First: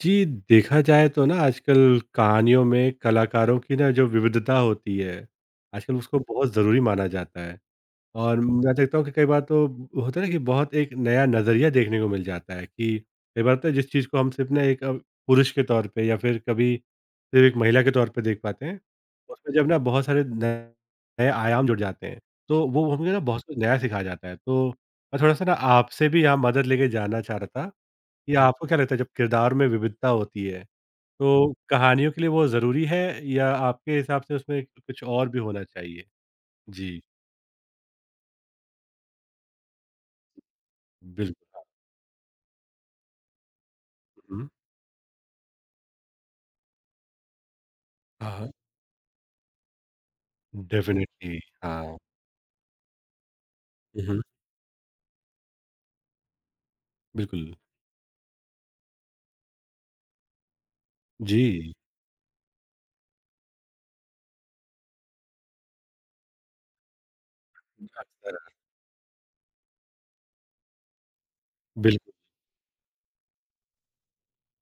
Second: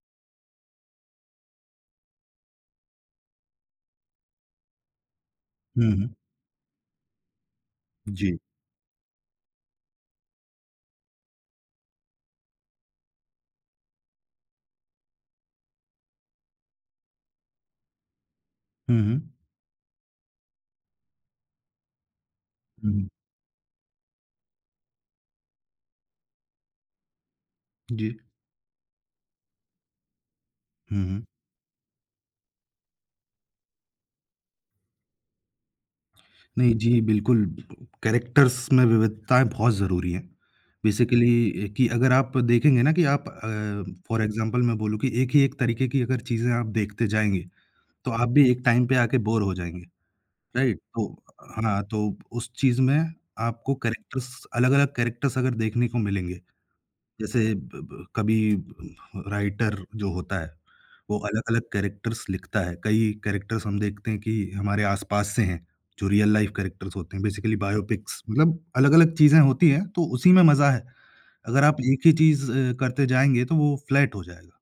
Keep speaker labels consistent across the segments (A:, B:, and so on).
A: जी, देखा जाए तो ना आजकल कहानियों में कलाकारों की ना जो विविधता होती है,
B: हुँ,
A: आजकल
B: हुँ।
A: उसको बहुत ज़रूरी माना जाता है।
B: जी।
A: और मैं देखता हूँ कि कई बार तो होता है ना कि बहुत एक नया नज़रिया देखने को मिल जाता है कि कई बार तो जिस चीज़ को हम सिर्फ़ ना एक पुरुष के तौर पे या फिर कभी सिर्फ़ एक महिला के तौर पे देख पाते हैं,
B: हुँ, हुँ।
A: उसमें जब ना बहुत सारे नए नए आयाम जुड़ जाते हैं, तो वो
B: हुँ, हुँ।
A: हमें ना बहुत कुछ नया सिखाया जाता है। तो मैं थोड़ा-सा ना आपसे भी यहाँ मदद लेके जानना चाह रहा था
B: जी।
A: या आपको क्या लगता है जब किरदार में विविधता होती है,
B: हुँ, हुँ।
A: तो कहानियों के लिए वो ज़रूरी है या आपके हिसाब से उसमें कुछ और भी होना चाहिए?
B: नहीं जी,
A: जी,
B: बिल्कुल कैरेक्टर्स में विविधताएँ बहुत ज़रूरी हैं।
A: बिल्कुल।
B: बेसिकली कि अगर आप देखेंगे ना कि आप फॉर
A: हुँ।
B: एग्ज़ाम्पल मैं बोलूँ कि एक ही एक तरीके की अगर चीज़ें आप देखते जाएँगे, तो आप
A: हाँ,
B: भी
A: हाँ।
B: एक टाइम पे आके बोर हो जाएँगे, राइट? तो
A: डेफ़िनिटली
B: हाँ,
A: हाँ।
B: तो उस चीज़ में आपको
A: हुँ, हुँ।
B: कैरेक्टर्स अलग-अलग कैरेक्टर्स अगर देखने को मिलेंगे
A: बिल्कुल।
B: जैसे ब ब कभी राइटर जो होता है, वो अलग-अलग
A: जी,
B: कैरेक्टर्स लिखता है। कई कैरेक्टर्स हम देखते हैं कि हमारे आस-पास से हैं, जो रियल लाइफ कैरेक्टर्स होते हैं, बेसिकली बायोपिक्स
A: अक्सर
B: मतलब अलग-अलग चीज़ें होती हैं, तो उसी में मज़ा है। अगर आप एक ही
A: बिल्कुल।
B: चीज़ करते जाएँगे तो वो फ्लैट हो जाएगा।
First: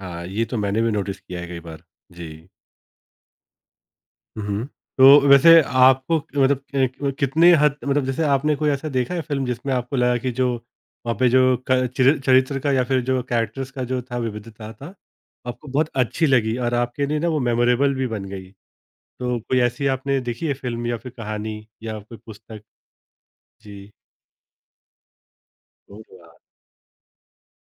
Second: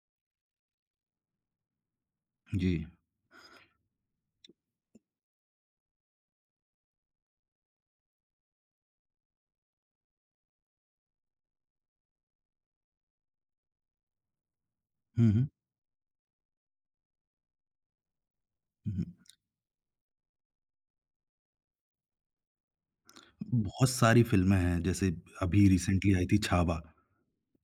A: हाँ, ये तो मैंने भी नोटिस किया है कई बार। जी।
B: जी।
A: हुँ। तो वैसे आपको मतलब अ, क कितने हद मतलब जैसे आपने कोई ऐसा देखा है फ़िल्म जिसमें आपको लगा कि जो वहाँ पे जो क चिर चरित्र का या फिर जो कैरेक्टर्स का जो था विविधता था,
B: हुँ, हुँ।
A: आपको बहुत अच्छी लगी और आपके लिए ना वो मेमोरेबल भी बन गई?
B: हुँ, हुँ।
A: तो कोई ऐसी आपने देखी है फ़िल्म या फिर कहानी या कोई पुस्तक?
B: बहुत
A: जी।
B: सारी फ़िल्में हैं, जैसे अभी
A: ओह
B: रिसेंटली आई
A: वाह!
B: थी छावा,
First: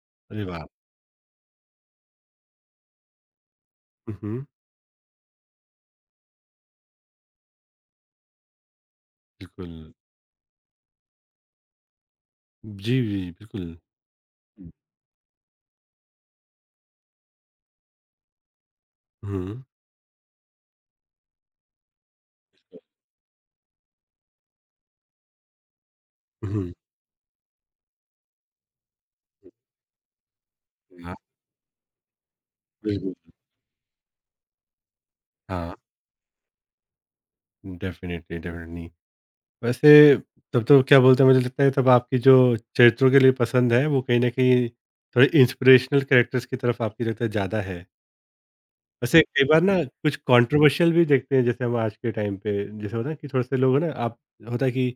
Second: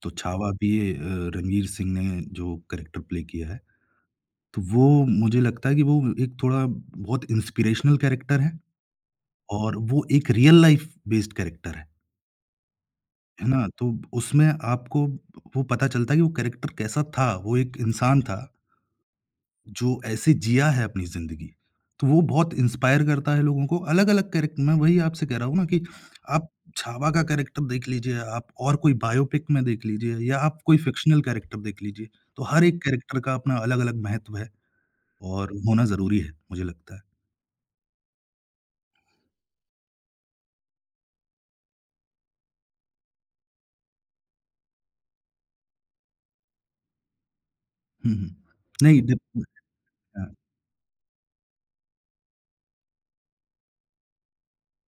B: तो
A: अरे
B: छावा
A: वाह!
B: भी रणवीर सिंह ने जो कैरेक्टर प्ले किया है
A: हुँ, हुँ।
B: तो वो मुझे लगता है कि वो एक थोड़ा बहुत इंस्पिरेशनल कैरेक्टर है और
A: बिल्कुल।
B: वो एक रियल लाइफ बेस्ड कैरेक्टर
A: जी, जी,
B: है ना?
A: बिल्कुल।
B: तो उसमें आपको वो पता चलता है कि वो कैरेक्टर कैसा था, वो एक इंसान था
A: हुँ।
B: जो ऐसे जिया है अपनी ज़िंदगी। तो वो बहुत इंस्पायर करता है लोगों को अलग-अलग कैरेक्टर मैं वही आपसे कह रहा हूँ ना कि आप
A: हुँ।
B: छावा का कैरेक्टर देख लीजिए, आप और कोई बायोपिक में देख लीजिए या आप कोई
A: हाँ,
B: फ़िक्शनल कैरेक्टर देख लीजिए। तो हर एक
A: बिल्कुल।
B: कैरेक्टर का अपना अलग-अलग महत्व है और
A: हाँ,
B: होना ज़रूरी है, मुझे लगता है।
A: Definitely, definitely. वैसे तब तो क्या बोलते हैं मुझे लगता है तब आपकी जो चरित्रों के लिए पसंद है वो कहीं न कहीं थोड़े इंस्पिरेशनल कैरेक्टर्स की तरफ आपकी लगता है ज़्यादा है।
B: हुँ, हुँ। नहीं डिप
A: वैसे कई बार ना कुछ
B: हाँ।
A: कंट्रोवर्शियल भी देखते हैं जैसे हम आज के टाइम पे जैसे होता है कि थोड़े से लोग हैं ना आप होता है कि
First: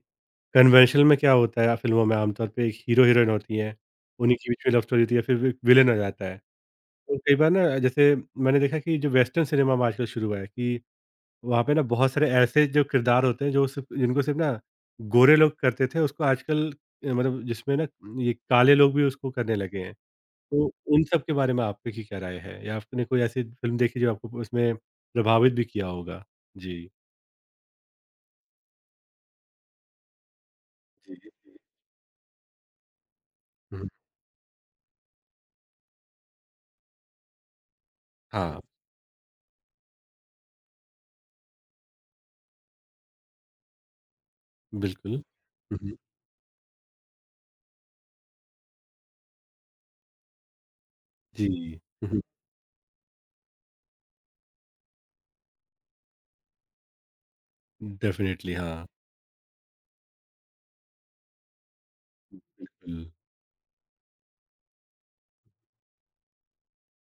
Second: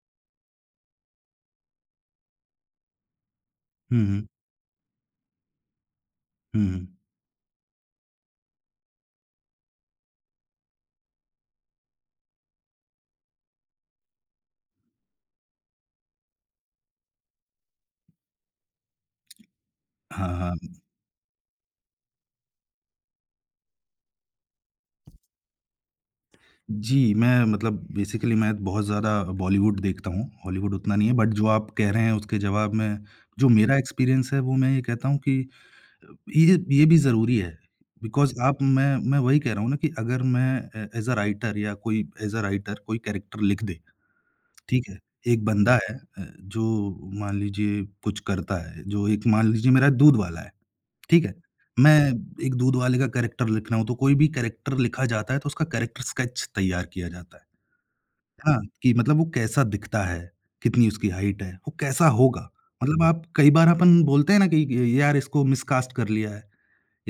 A: कन्वेंशनल में क्या होता है फ़िल्मों में आमतौर पे एक हीरो-हीरोइन होती हैं,
B: हुँ, हुँ।
A: उन्हीं के बीच में लव स्टोरी होती है या फिर विलेन हो जाता है।
B: हुँ, हुँ।
A: तो कई बार ना जैसे मैंने देखा कि जो वेस्टर्न सिनेमा में आजकल शुरू हुआ है कि वहाँ पे ना बहुत सारे ऐसे जो किरदार होते हैं जो सिर्फ जिनको सिर्फ ना गोरे लोग करते थे उसको आजकल मतलब जिसमें ना ये काले लोग भी उसको करने लगे हैं।
B: हाँ,
A: तो
B: हाँ।
A: उन सब के बारे में आपकी की क्या राय है? या आपने कोई ऐसी फ़िल्म देखी जो आपको उसमें प्रभावित भी किया होगा? जी।
B: जी, मैं मतलब बेसिकली मैं बहुत ज़्यादा बॉलीवुड देखता हूँ, हॉलीवुड उतना नहीं है
A: जी,
B: बट जो
A: जी।
B: आप कह रहे हैं उसके जवाब में जो मेरा
A: हुँ, हुँ।
B: एक्सपीरियंस है वो मैं ये कहता हूँ कि ये भी ज़रूरी है बिकॉज़
A: हाँ,
B: आप मैं वही कह रहा हूँ ना कि अगर मैं ए एज़ अ राइटर या कोई एज़ अ राइटर कोई कैरेक्टर लिख दे, ठीक है?
A: बिल्कुल।
B: एक बंदा
A: हुँ,
B: है
A: हुँ।
B: जो मान लीजिए कुछ करता है, जो एक मान लीजिए मेरा दूध वाला है। ठीक है?
A: जी।
B: मैं
A: हुँ, हुँ।
B: एक दूध वाले का कैरेक्टर लिख रहा हूँ, तो कोई भी कैरेक्टर लिखा जाता है, तो उसका कैरेक्टर स्केच तैयार किया जाता है।
A: डेफ़िनिटली
B: हाँ,
A: हाँ,
B: कि मतलब वो कैसा दिखता है, कितनी उसकी हाइट है, वो कैसा होगा। मतलब
A: बिल्कुल।
B: आप कई बार अपन बोलते हैं ना कि य यार इसको मिसकास्ट कर लिया है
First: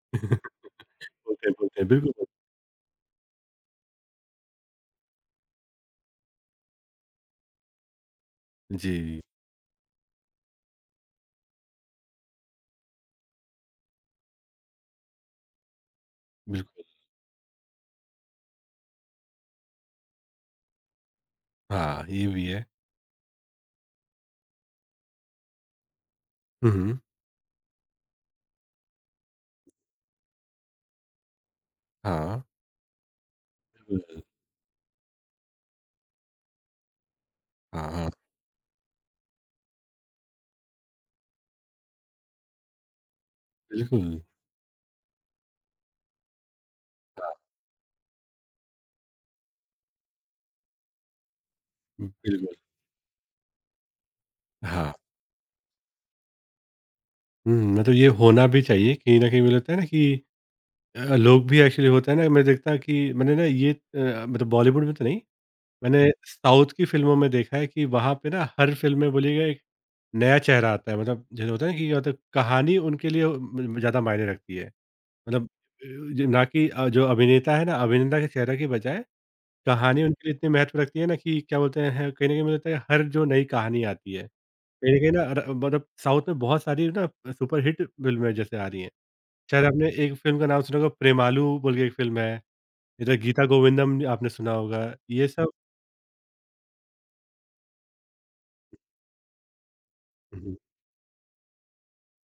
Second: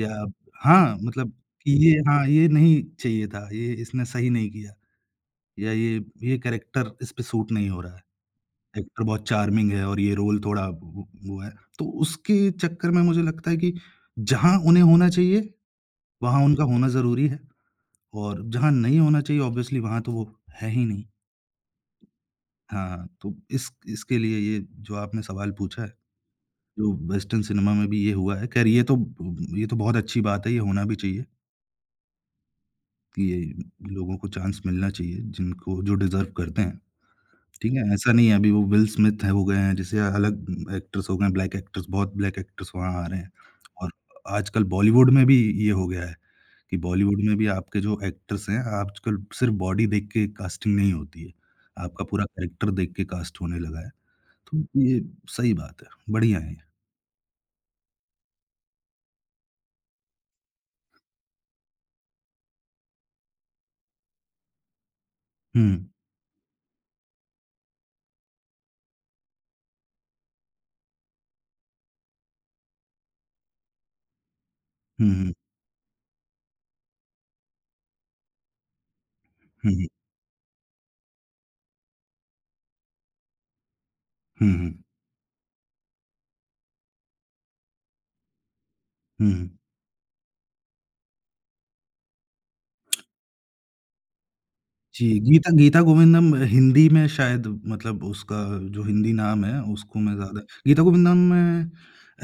B: या हाँ, मतलब कि
A: बोलते हैं,
B: ये
A: बिल्कुल।
B: हाँ, ये नहीं चाहिए था, ये इसने सही नहीं किया या ये कैरेक्टर इस पे सूट नहीं हो रहा है। एक्टर
A: जी,
B: बहुत चार्मिंग है और ये रोल थोड़ा वो है। तो उसके चक्कर में मुझे लगता है कि जहाँ उन्हें होना चाहिए वहाँ उनका
A: बिल्कुल।
B: होना ज़रूरी है और जहाँ नहीं होना चाहिए ऑब्वियसली वहाँ तो वो है ही नहीं।
A: हाँ, ये भी है।
B: हाँ, तो इस इसके लिए ये जो आपने सवाल पूछा है,
A: हुँ,
B: जो
A: हुँ।
B: वेस्टर्न सिनेमा में भी ये हुआ है। ख़ैर ये तो बहुत अच्छी बात है, ये होना भी चाहिए
A: हाँ,
B: कि ये लोगों
A: बिल्कुल।
B: को चांस मिलना चाहिए जिनको जो डिज़र्व करते हैं। ठीक
A: हाँ,
B: है?
A: हाँ,
B: ऐसा नहीं है अभी वो विल स्मिथ है हो गए हैं, जैसे अलग एक्टर्स हो गए हैं, ब्लैक एक्टर्स बहुत ब्लैक एक्टर्स वहाँ आ रहे हैं और
A: बिल्कुल।
B: आजकल बॉलीवुड में भी ये हो गया है। कि बॉलीवुड
A: हाँ,
B: में भी आपके जो एक्टर्स हैं, आजकल सिर्फ़ बॉडी देख के कास्टिंग नहीं होती है। आपका पूरा
A: बिल्कुल।
B: कैरेक्टर देख के कास्ट होने लगा है। तो
A: हाँ।
B: ये सही बात है, बढ़िया है ये।
A: हुँ, मतलब ये होना भी चाहिए कहीं न कहीं मुझे लगता है ना कि लोग भी एक्चुअली होता है ना मैं देखता हूँ कि मैंने ना ये मतलब बॉलीवुड में तो नहीं,
B: हुँ,
A: मैंने साउथ की फ़िल्मों में देखा है कि वहाँ पे ना हर फ़िल्म में बोलिएगा एक नया चेहरा आता है मतलब जैसे होता है ना कि मतलब कहानी उनके लिए म ज़्यादा मायने रखती है।
B: हुँ, हुँ,
A: मतलब जो- ना कि जो अभिनेता है ना अभिनेता के चेहरे के बजाय
B: हुँ,
A: कहानी उनके लिए इतनी महत्व रखती है ना कि क्या बोलते हैं कहीं न कहीं मुझे लगता है हर जो नई कहानी आती है
B: हुँ, हुँ,
A: कहीं न कहीं ना अर मतलब साउथ में बहुत सारी ना सुपरहिट फ़िल्में जैसे आ रही हैं।
B: हुँ, हुँ।
A: शायद आपने एक फ़िल्म का नाम सुना होगा प्रेमालू बोल के एक फ़िल्म है, इधर गीता गोविंदम आपने सुना होगा।
B: जी,
A: ये सब
B: गीता गीता गोविंदम हिंदी में शायद मतलब उसका जो हिंदी नाम है, उसको मैं ज़्यादा
A: हुँ,
B: गीता गोविंदम में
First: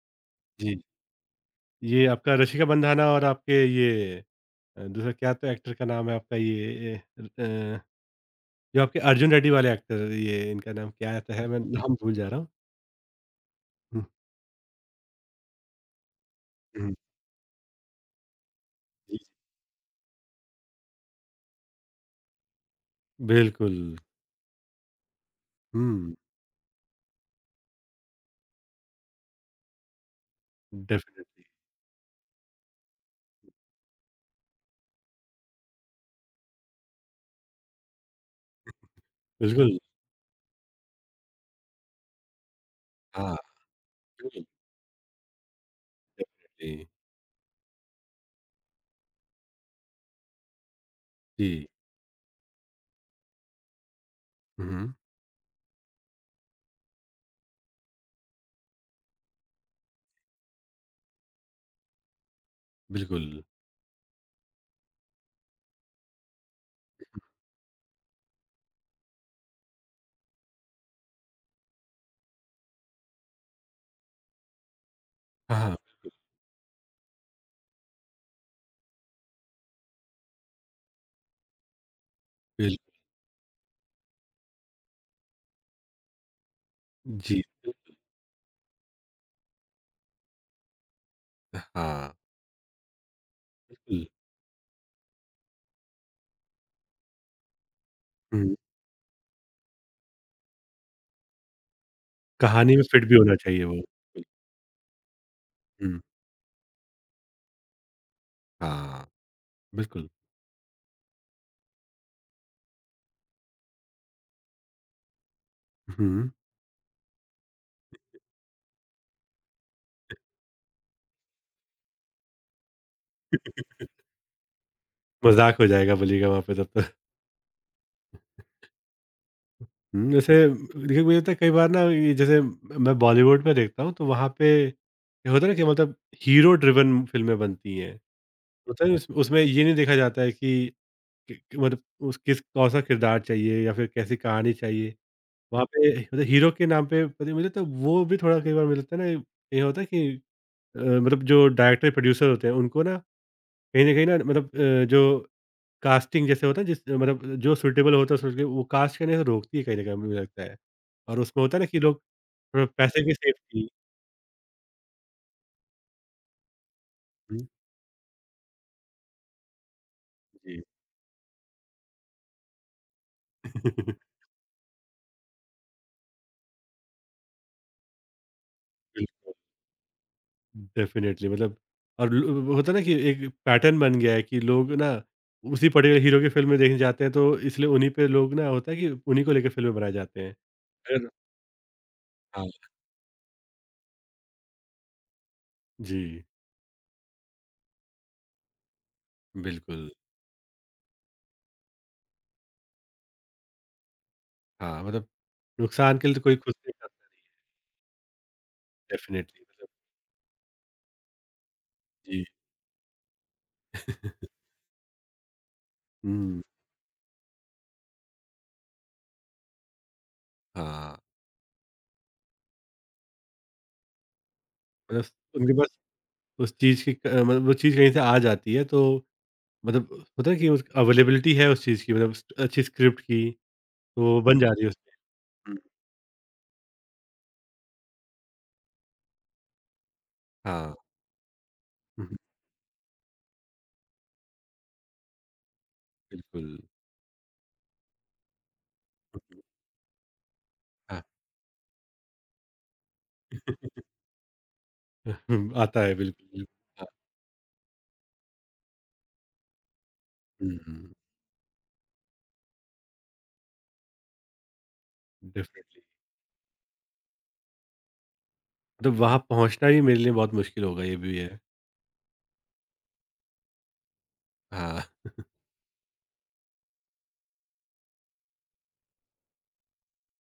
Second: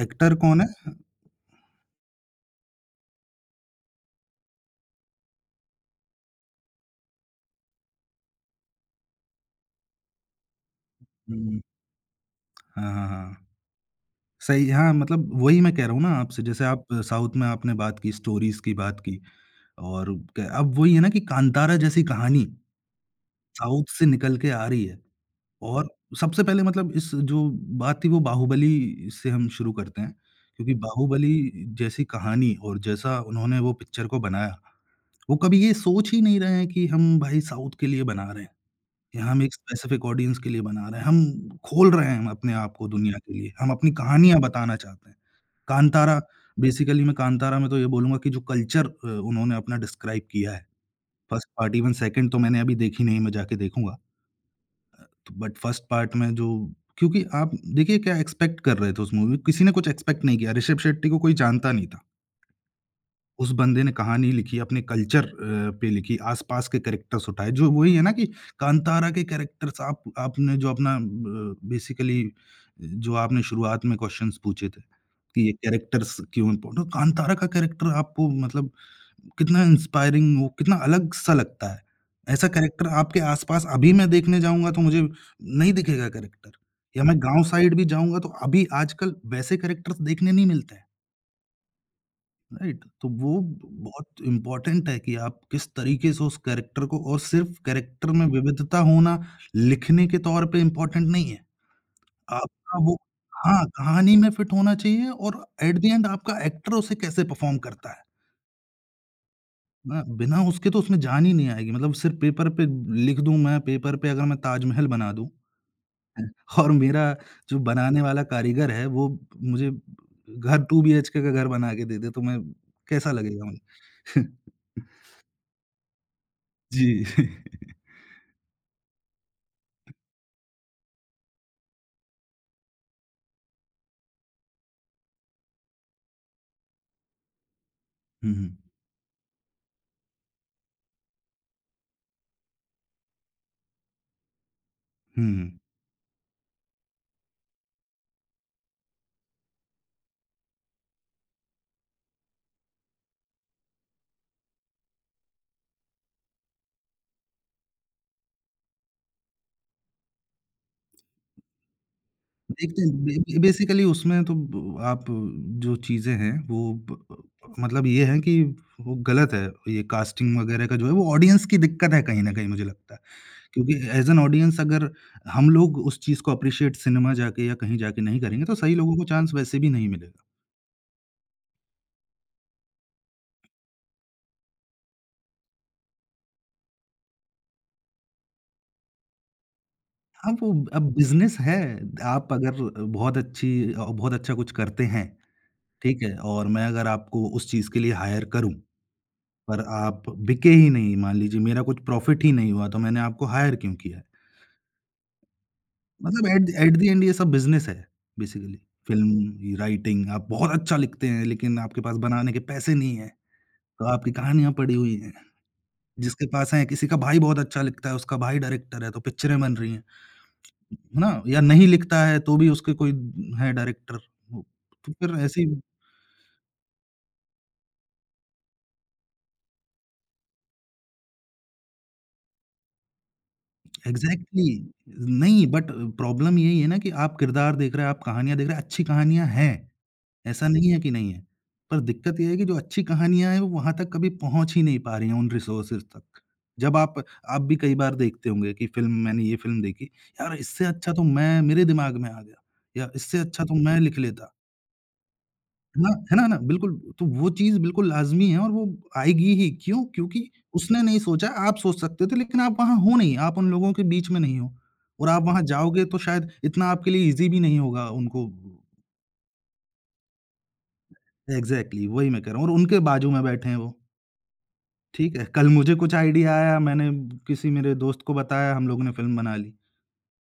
B: एक्टर कौन है?
A: जी। ये आपका रशिका बंधाना और आपके ये दूसरा क्या तो एक्टर का नाम है आपका ये ए, अ, जो आपके अर्जुन रेड्डी वाले एक्टर ये इनका नाम क्या तो है
B: हुँ,
A: मैं नाम भूल जा रहा हूँ।
B: हाँ, हाँ, हाँ।
A: हुँ,
B: सही हाँ, मतलब वही मैं कह रहा हूँ ना आपसे, जैसे आप
A: हुँ,
B: साउथ में आपने बात की, स्टोरीज़ की बात
A: जी,
B: की।
A: जी।
B: और क अब वही है ना कि कांतारा जैसी कहानी
A: बिल्कुल,
B: साउथ से निकल के आ रही है और
A: हुँ,
B: सबसे पहले मतलब इस जो बात थी वो बाहुबली से हम शुरू करते हैं, क्योंकि बाहुबली
A: डेफ़िनिटली
B: जैसी कहानी और जैसा उन्होंने वो पिक्चर को बनाया, वो कभी ये सोच ही नहीं रहे हैं कि हम भाई साउथ के लिए बना रहे हैं, या हम एक
A: बिल्कुल,
B: स्पेसिफिक ऑडियंस के लिए बना रहे हैं, हम खोल रहे हैं हम अपने आप को दुनिया के
A: हाँ,
B: लिए, हम अपनी कहानियाँ
A: बिल्कुल,
B: बताना चाहते हैं। कांतारा
A: डेफ़िनिटली
B: बेसिकली मैं कांतारा में तो ये बोलूँगा कि जो कल्चर उन्होंने अपना डिस्क्राइब किया है। फर्स्ट
A: जी,
B: पार्ट इवन सेकंड तो मैंने अभी देखी नहीं, मैं जाके देखूँगा।
A: हुँ, हुँ,
B: तो बट फर्स्ट पार्ट में जो क्योंकि आप देखिए क्या एक्सपेक्ट कर रहे थे उस मूवी किसी ने कुछ एक्सपेक्ट नहीं किया। ऋषभ शेट्टी को कोई जानता नहीं था।
A: बिल्कुल।
B: उस बंदे ने कहानी लिखी, अपने कल्चर पे लिखी, आस-पास के कैरेक्टर्स उठाए, जो वही है ना कि कांतारा के कैरेक्टर्स आप आपने जो अपना ब बेसिकली जो आपने शुरुआत में क्वेश्चन्स पूछे थे, कि ये
A: हाँ, हाँ,
B: कैरेक्टर्स क्यों इम्पोर्टेंट तो कांतारा का कैरेक्टर आपको मतलब कितना इंस्पायरिंग वो कितना अलग-सा लगता है। ऐसा
A: बिल
B: कैरेक्टर आपके आस-पास अभी मैं देखने जाऊँगा तो मुझे नहीं दिखेगा कैरेक्टर या मैं गाँव
A: जी,
B: साइड भी जाऊँगा तो अभी आजकल वैसे कैरेक्टर्स देखने नहीं मिलते हैं।
A: हाँ,
B: राइट, तो वो
A: बिल्कुल,
B: बहुत इम्पोर्टेंट है कि आप किस तरीके से उस कैरेक्टर को और सिर्फ़ कैरेक्टर में
A: हुँ,
B: विविधता होना लिखने के तौर पे इम्पोर्टेंट नहीं है।
A: कहानी
B: आपका
A: में
B: वो
A: फिट भी होना चाहिए
B: हाँ,
A: वो।
B: कहानी में फिट होना चाहिए और एट द
A: हुँ।
B: एंड आपका एक्टर उसे कैसे परफ़ॉर्म करता है।
A: हाँ,
B: ना
A: बिल्कुल,
B: बिना उसके तो उसमें जान ही नहीं आएगी। मतलब सिर्फ़ पेपर पे लिख दूँ मैं पेपर पे अगर मैं ताजमहल बना दूँ
A: हुँ।
B: और मेरा जो बनाने वाला कारीगर है वो मुझे घर 2 बीएचके का घर बना के दे दे, तो मैं कैसा लगेगा मुझे?
A: मज़ाक हो जाएगा बोलिएगा वहाँ पे तब तो।
B: जी।
A: हुँ, वैसे देखिए मुझे लगता है कई बार ना ये जैसे मैं बॉलीवुड में देखता हूँ तो वहाँ पे ये होता है ना कि मतलब हीरो ड्रिवन फ़िल्में बनती हैं।
B: हुँ, हुँ।
A: होता है ना, उस उसमें ये नहीं देखा जाता है कि मतलब उस किस कौन-सा किरदार चाहिए या फिर कैसी कहानी चाहिए।
B: हुँ।
A: वहाँ पे मतलब हीरो के नाम पे पता नहीं मुझे तो वो भी थोड़ा कई बार मुझे लगता है ना ये होता है कि मतलब जो डायरेक्टर प्रोड्यूसर होते हैं उनको ना कहीं न कहीं ना मतलब जो कास्टिंग जैसे होता है जिस मतलब जो सूटेबल होता है सोच के वो कास्ट करने से रोकती है कहीं न कहीं मुझे लगता है। और उसमें होता है ना कि लोग थोड़ा
B: देखते
A: पैसे
B: हैं
A: की
B: बे बे
A: सेफ्टी
B: बेसिकली उसमें तो ब आप जो चीज़ें हैं वो ब
A: हुँ,
B: मतलब ये है कि वो गलत है, ये कास्टिंग
A: जी।
B: वगैरह का जो है वो ऑडियंस की दिक्कत है कहीं न कहीं मुझे लगता है। क्योंकि ऐज़ एन ऑडियंस अगर हम लोग उस चीज़ को एप्रिशिएट सिनेमा जाके या कहीं जाके नहीं करेंगे तो सही लोगों को चांस
A: बिल्कुल,
B: वैसे भी नहीं मिलेगा।
A: डेफ़िनिटली मतलब और ल वो होता है ना कि एक पैटर्न बन गया है कि लोग ना उसी पर्टिकुलर हीरो की फ़िल्में देखने जाते हैं तो इसलिए उन्हीं पे लोग ना होता है कि उन्हीं को लेके फ़िल्में बनाए जाते हैं।
B: हाँ, वो अब
A: अगर
B: बिज़नेस है, आप
A: हाँ,
B: अगर बहुत अच्छी बहुत अच्छा कुछ करते हैं, ठीक है?
A: जी,
B: और मैं अगर आपको उस चीज़ के लिए हायर करूँ पर
A: बिल्कुल।
B: आप बिके ही नहीं, मान लीजिए मेरा कुछ प्रॉफ़िट ही नहीं हुआ, तो मैंने आपको हायर क्यों किया है?
A: हाँ, मतलब नुकसान के लिए तो
B: मतलब
A: कोई कुछ नहीं
B: एट द एंड
A: करता।
B: ये सब बिज़नेस है बेसिकली।
A: डेफ़िनेटली
B: फ़िल्म,
A: मतलब
B: राइटिंग आप बहुत अच्छा लिखते हैं, लेकिन आपके पास
A: जी।
B: बनाने के पैसे नहीं हैं, तो आपकी कहानियाँ पड़ी हुई हैं। जिसके
A: हुँ।
B: पास हैं, किसी का भाई बहुत अच्छा लिखता है, उसका भाई डायरेक्टर है, तो पिक्चरें बन रही हैं,
A: हाँ,
B: है ना? या नहीं लिखता है, तो भी उसके कोई है डायरेक्टर। वो तो
A: मतलब
B: फिर ऐसी
A: उनके पास उस चीज़ की क मतलब वो चीज़ कहीं से आ जाती है तो मतलब होता है कि उस अवेलेबिलिटी है उस चीज़ की मतलब स अच्छी स्क्रिप्ट की, तो बन
B: एग्ज़ैक्टली
A: जा रही है उसमें।
B: नहीं,
A: हुँ,
B: बट प्रॉब्लम यही है ना कि आप किरदार देख रहे हैं, आप कहानियाँ देख रहे हैं, अच्छी कहानियाँ हैं। ऐसा नहीं
A: हाँ।
B: है कि नहीं है। पर
A: हुँ, हुँ,
B: दिक्कत ये है कि जो अच्छी कहानियाँ हैं वो वहाँ तक कभी पहुँच ही नहीं पा रही हैं उन रिसोर्सेज़ तक।
A: बिल्कुल।
B: जब आप भी कई बार देखते होंगे कि फ़िल्म मैंने ये फ़िल्म देखी, यार इससे अच्छा तो
A: हाँ।
B: मैं मेरे दिमाग में आ गया या इससे अच्छा तो मैं लिख लेता।
A: हुँ, आता
B: है ना?
A: है
B: है ना,
A: बिल्कुल,
B: ना?
A: बिल्कुल।
B: बिल्कुल,
A: हाँ।
B: तो वो चीज़ बिल्कुल लाज़मी है और वो आएगी ही क्यों? क्योंकि
A: हुँ,
B: उसने
A: हुँ।
B: नहीं सोचा, आप सोच सकते थे लेकिन आप वहाँ हो नहीं, आप उन लोगों के बीच में नहीं हो और आप वहाँ
A: डेफ़िनेटली
B: जाओगे तो शायद इतना आपके लिए ईज़ी भी नहीं होगा उनको
A: मतलब वहाँ पहुँचना भी मेरे लिए बहुत मुश्किल होगा, ये भी है।
B: एग्ज़ैक्टली वही मैं कह रहा हूँ और उनके बाजू में बैठे हैं वो,
A: हाँ,
B: ठीक है? कल मुझे कुछ आइडिया आया, मैंने किसी मेरे दोस्त को बताया, हम लोगों ने फ़िल्म बना ली।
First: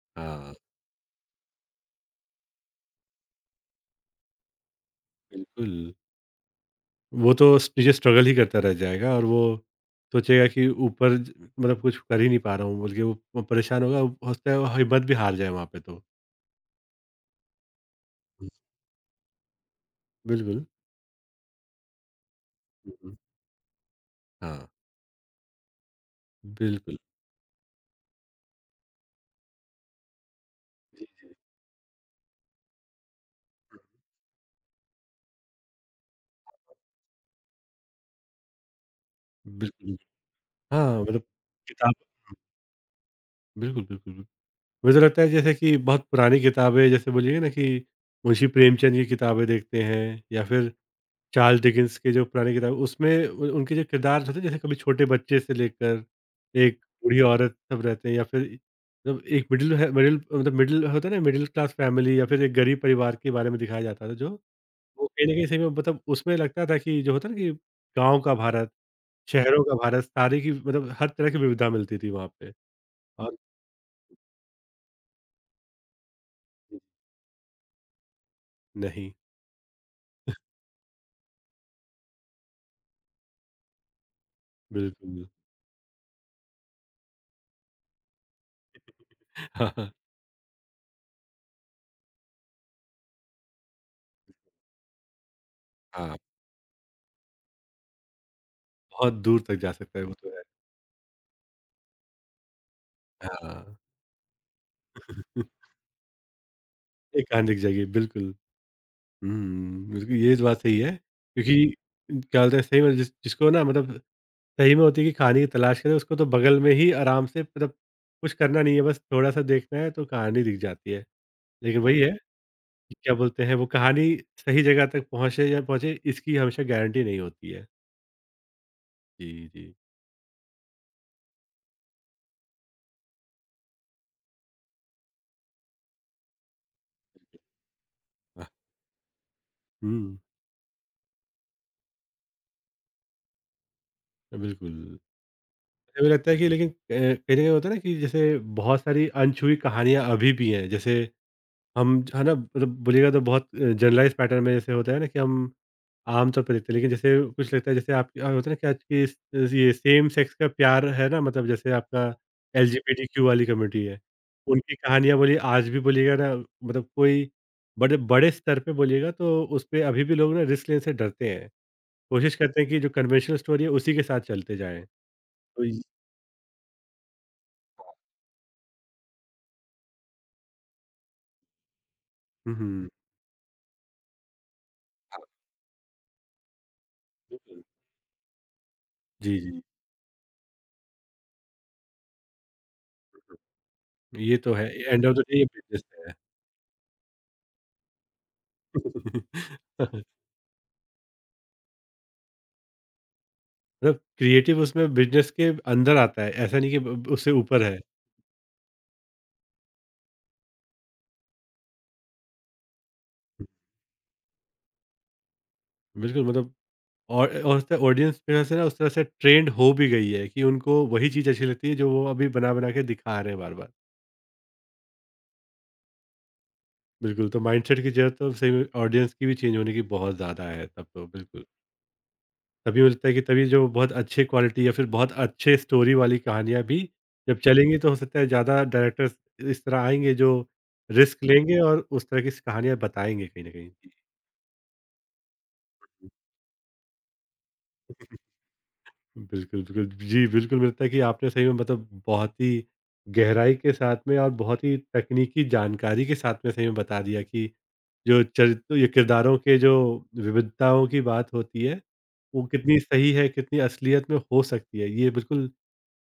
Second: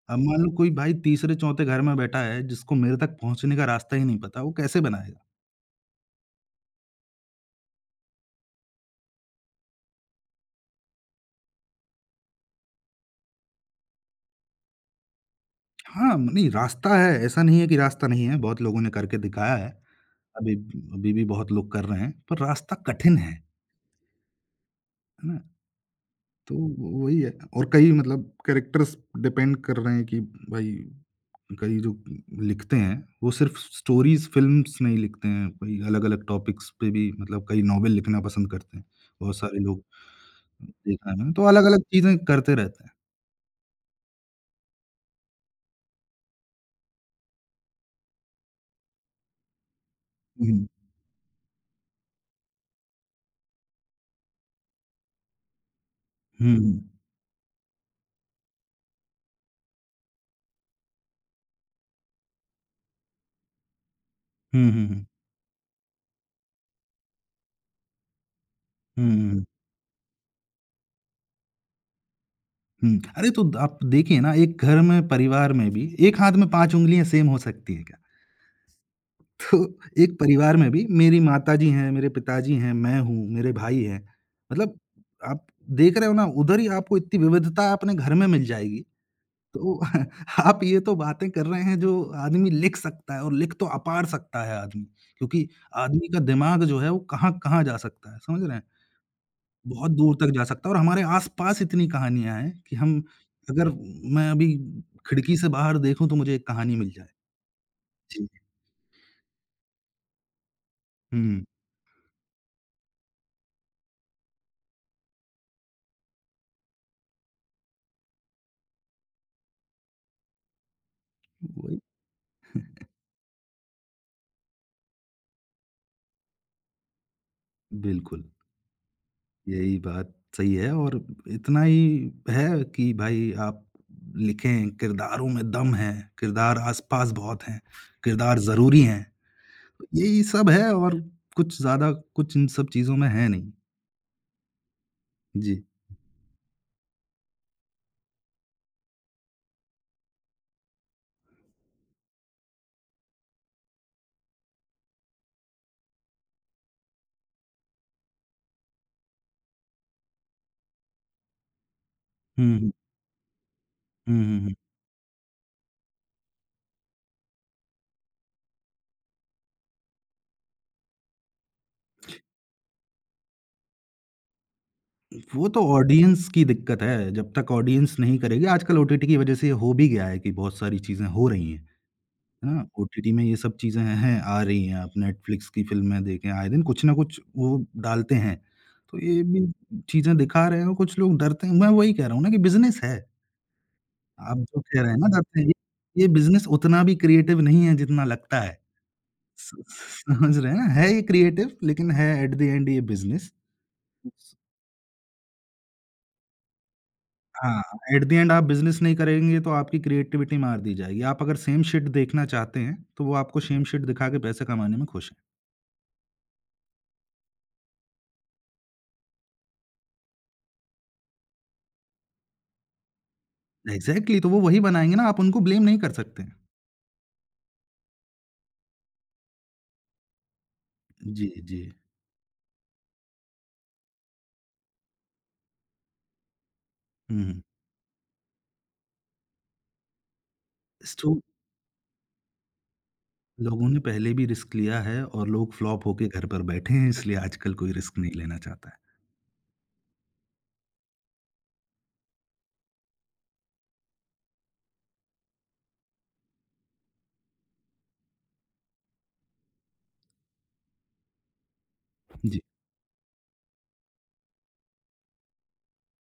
B: अब मान लो
A: हाँ।
B: कोई भाई तीसरे-चौथे घर में बैठा है, जिसको मेरे तक पहुँचने का रास्ता ही नहीं पता, वो कैसे बनाएगा?
A: बिल्कुल। वो तो स नीचे स्ट्रगल ही करता रह जाएगा और वो सोचेगा कि ऊपर ज मतलब कुछ कर ही नहीं पा रहा हूँ बोल के वो प परेशान होगा, हो सकता है वो हिम्मत भी हार जाए वहाँ पे तो।
B: हाँ, नहीं रास्ता है, ऐसा नहीं है कि रास्ता नहीं है,
A: हुँ।
B: बहुत लोगों ने करके दिखाया है। अभी
A: बिल्कुल।
B: अभी भी बहुत लोग कर रहे हैं, पर रास्ता
A: हुँ, हुँ।
B: कठिन
A: हाँ,
B: है ना? तो
A: बिल्कुल,
B: वही है और कई मतलब कैरेक्टर्स डिपेंड कर रहे हैं कि भाई कई जो लिखते हैं वो सिर्फ स्टोरीज़, फ़िल्म्स नहीं लिखते हैं, कई अलग-अलग टॉपिक्स पे भी मतलब कई नॉवेल लिखना पसंद करते हैं, बहुत सारे लोग
A: बिल्कुल। हाँ,
B: देखा है
A: मतलब
B: मैंने, तो अलग-अलग
A: किताब
B: चीज़ें करते रहते हैं।
A: बिल्कुल, बिल्कुल, बिल्कुल। मुझे तो लगता है जैसे कि बहुत पुरानी किताबें जैसे बोलिए ना कि मुंशी प्रेमचंद की किताबें देखते हैं या
B: हुँ,
A: फिर चार्ल्स डिकेंस की जो पुरानी किताब उसमें उ उनके जो किरदार होते हैं जैसे कभी छोटे बच्चे से लेकर
B: हुँ, हुँ।
A: एक बूढ़ी औरत सब रहते हैं या फिर मतलब एक मिडिल है मिडिल मतलब मिडिल होता है ना मिडिल क्लास फैमिली या फिर एक गरीब परिवार के बारे में दिखाया जाता था जो
B: हुँ, हुँ, हुँ।
A: वो कहीं न कहीं सही में मतलब उसमें लगता था कि जो होता है ना कि गाँव का भारत,
B: हुँ, हुँ,
A: शहरों का भारत सारी की मतलब हर तरह की विविधता मिलती थी वहाँ पे
B: हुँ। अरे,
A: और
B: तो आप देखिए ना एक घर में परिवार में भी एक हाथ में 5 उँगलियाँ सेम हो सकती हैं क्या?
A: नहीं,
B: तो एक परिवार में भी मेरी माताजी हैं, मेरे पिताजी हैं, मैं हूँ, मेरे भाई हैं। मतलब
A: बिल्कुल।
B: आप देख रहे हो ना, उधर ही आपको इतनी विविधता अपने घर में मिल जाएगी।
A: हाँ,
B: तो
A: हाँ।
B: आप ये तो बातें कर रहे हैं जो आदमी लिख सकता है और लिख तो अपार सकता है आदमी। क्योंकि आदमी
A: हाँ।
B: का दिमाग जो है वो कहाँ-कहाँ जा सकता है, समझ रहे हैं?
A: बहुत दूर तक जा
B: बहुत
A: सकता है वो
B: दूर तक
A: तो है।
B: जा सकता है और हमारे आस-पास इतनी कहानियाँ हैं कि हम अगर
A: हाँ।
B: मैं अभी खिड़की से बाहर देखूँ तो मुझे एक कहानी मिल जाए।
A: एक कहानी लिख जाएगी, बिल्कुल।
B: जी।
A: हुँ, बिल्कुल ये तो बात सही है
B: हुँ,
A: क्योंकि क्या बोलते हैं सही में जिस जिसको ना मतलब सही में होती है कि कहानी की तलाश करें उसको तो बगल में ही आराम से मतलब कुछ करना नहीं है बस थोड़ा-सा देखना है तो कहानी दिख जाती है।
B: वही
A: लेकिन वही है कि क्या बोलते हैं वो कहानी सही जगह तक पहुँचे या पहुँचे इसकी हमेशा गारंटी नहीं होती है।
B: बिल्कुल।
A: जी, जी।
B: यही बात सही है और इतना ही है कि भाई आप लिखें, किरदारों में दम है, किरदार आस-पास बहुत हैं, किरदार
A: वाह!
B: ज़रूरी हैं।
A: हुँ,
B: यही सब है और कुछ ज़्यादा कुछ इन सब चीज़ों में है नहीं।
A: बिल्कुल।
B: जी।
A: मुझे लगता है कि लेकिन कहीं न कहीं होता है ना कि जैसे बहुत सारी अनछुई कहानियाँ अभी भी हैं जैसे हम ज है ना मतलब बोलिएगा तो बहुत जनरलाइज़ पैटर्न में जैसे होता है ना कि हम आम तौर पे देखते हैं। लेकिन जैसे कुछ लगता है जैसे आप होता है ना कि आज की इस ये सेम सेक्स का प्यार है ना मतलब जैसे आपका
B: हुँ, हुँ।
A: एलजीबीटीक्यू वाली कम्युनिटी है।
B: हुँ, हुँ, हुँ।
A: उनकी कहानियाँ बोलिए आज भी बोलिएगा ना मतलब कोई बड़े बड़े स्तर पे बोलिएगा तो उसपे अभी भी लोग ना रिस्क लेने से डरते हैं। कोशिश करते हैं कि जो कन्वेंशनल स्टोरी है उसी के साथ चलते जाएँ।
B: वो तो
A: तो ये
B: ऑडियंस की दिक्कत है, जब तक ऑडियंस नहीं करेगी आजकल ओटीटी की वज़ह से ये हो भी गया है कि बहुत सारी चीज़ें हो रही हैं। है
A: हुँ,
B: ना?
A: हुँ।
B: ओटीटी में ये सब चीज़ें हैं आ रही हैं, आप नेटफ्लिक्स की फ़िल्में देखें, आए दिन कुछ ना कुछ वो
A: बिल्कुल।
B: डालते हैं। तो ये
A: जी,
B: भी
A: जी।
B: चीज़ें दिखा रहे हैं और कुछ लोग डरते हैं। मैं वही कह रहा हूँ ना कि बिज़नेस है।
A: ये
B: आप
A: तो
B: जो
A: है।
B: कह रहे हैं ना
A: एंड ऑफ द डे
B: डरते
A: ये
B: हैं,
A: बिज़नेस
B: ये
A: है।
B: बिज़नेस उतना भी क्रिएटिव नहीं है जितना लगता है। स समझ रहे हैं ना? है ये क्रिएटिव लेकिन है एट द एंड ये बिज़नेस।
A: मतलब क्रिएटिव उसमें बिज़नेस के अंदर आता है, ऐसा नहीं कि ब उससे
B: हाँ,
A: ऊपर है।
B: एट द एंड आप बिज़नेस नहीं करेंगे तो आपकी क्रिएटिविटी मार दी जाएगी। आप अगर सेम शिट देखना चाहते हैं, तो वो आपको सेम शिट दिखा के पैसे कमाने में खुश हैं।
A: बिल्कुल मतलब और उससे ऑडियंस की वजह से ना उस तरह से ट्रेंड हो भी गई है कि उनको वही चीज़ अच्छी लगती है जो वो अभी बना-बना के दिखा रहे हैं बार-बार।
B: एग्ज़ैक्टली तो वो वही बनाएँगे ना, आप उनको ब्लेम नहीं कर सकते।
A: बिल्कुल, तो माइंडसेट की ज़रूरत तो सही में ऑडियंस की भी चेंज होने की बहुत ज़्यादा है तब तो,
B: जी,
A: बिल्कुल।
B: जी।
A: तभी मुझे लगता है कि तभी जो बहुत अच्छे क्वालिटी या फिर बहुत अच्छे स्टोरी वाली कहानियाँ भी जब
B: हुँ।
A: चलेंगी तो हो सकता है ज़्यादा डायरेक्टर्स इस तरह आएँगे जो
B: सो
A: रिस्क लेंगे और उस तरह की स कहानियाँ बताएँगे कहीं न
B: लोगों
A: कहीं।
B: ने पहले भी रिस्क लिया है और लोग फ्लॉप होके घर पर बैठे हैं, इसलिए आजकल कोई रिस्क नहीं लेना चाहता है।
A: बिल्कुल, बिल्कुल। जी, बिल्कुल मिलता है कि आपने सही में मतलब बहुत ही गहराई के साथ में और बहुत ही तकनीकी जानकारी के साथ में सही में बता दिया कि जो चरित्र या किरदारों के जो विविधताओं की बात होती है,
B: जी,
A: वो कितनी सही है, कितनी असलियत में हो सकती है। ये बिल्कुल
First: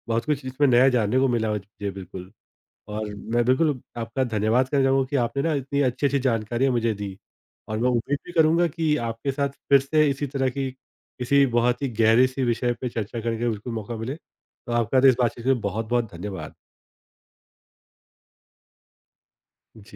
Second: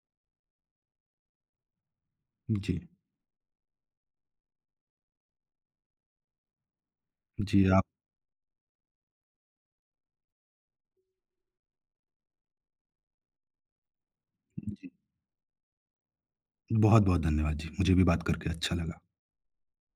A: बहुत कुछ इसमें नया जानने को मिला मुझे बिल्कुल।
B: जी।
A: और मैं बिल्कुल आपका धन्यवाद करना चाहूँगा कि आपने ना इतनी अच्छी-अच्छी जानकारियाँ मुझे दी।
B: जी,
A: और
B: आप
A: मैं उम्मीद भी करूँगा कि आपके साथ फिर से इसी तरह की किसी बहुत ही गहरे-सी विषय पे चर्चा करने का बिल्कुल मौका मिले। तो
B: जी,
A: आपका तो इस बातचीत के लिए बहुत-बहुत धन्यवाद।
B: बहुत-बहुत धन्यवाद जी। मुझे भी बात करके अच्छा लगा।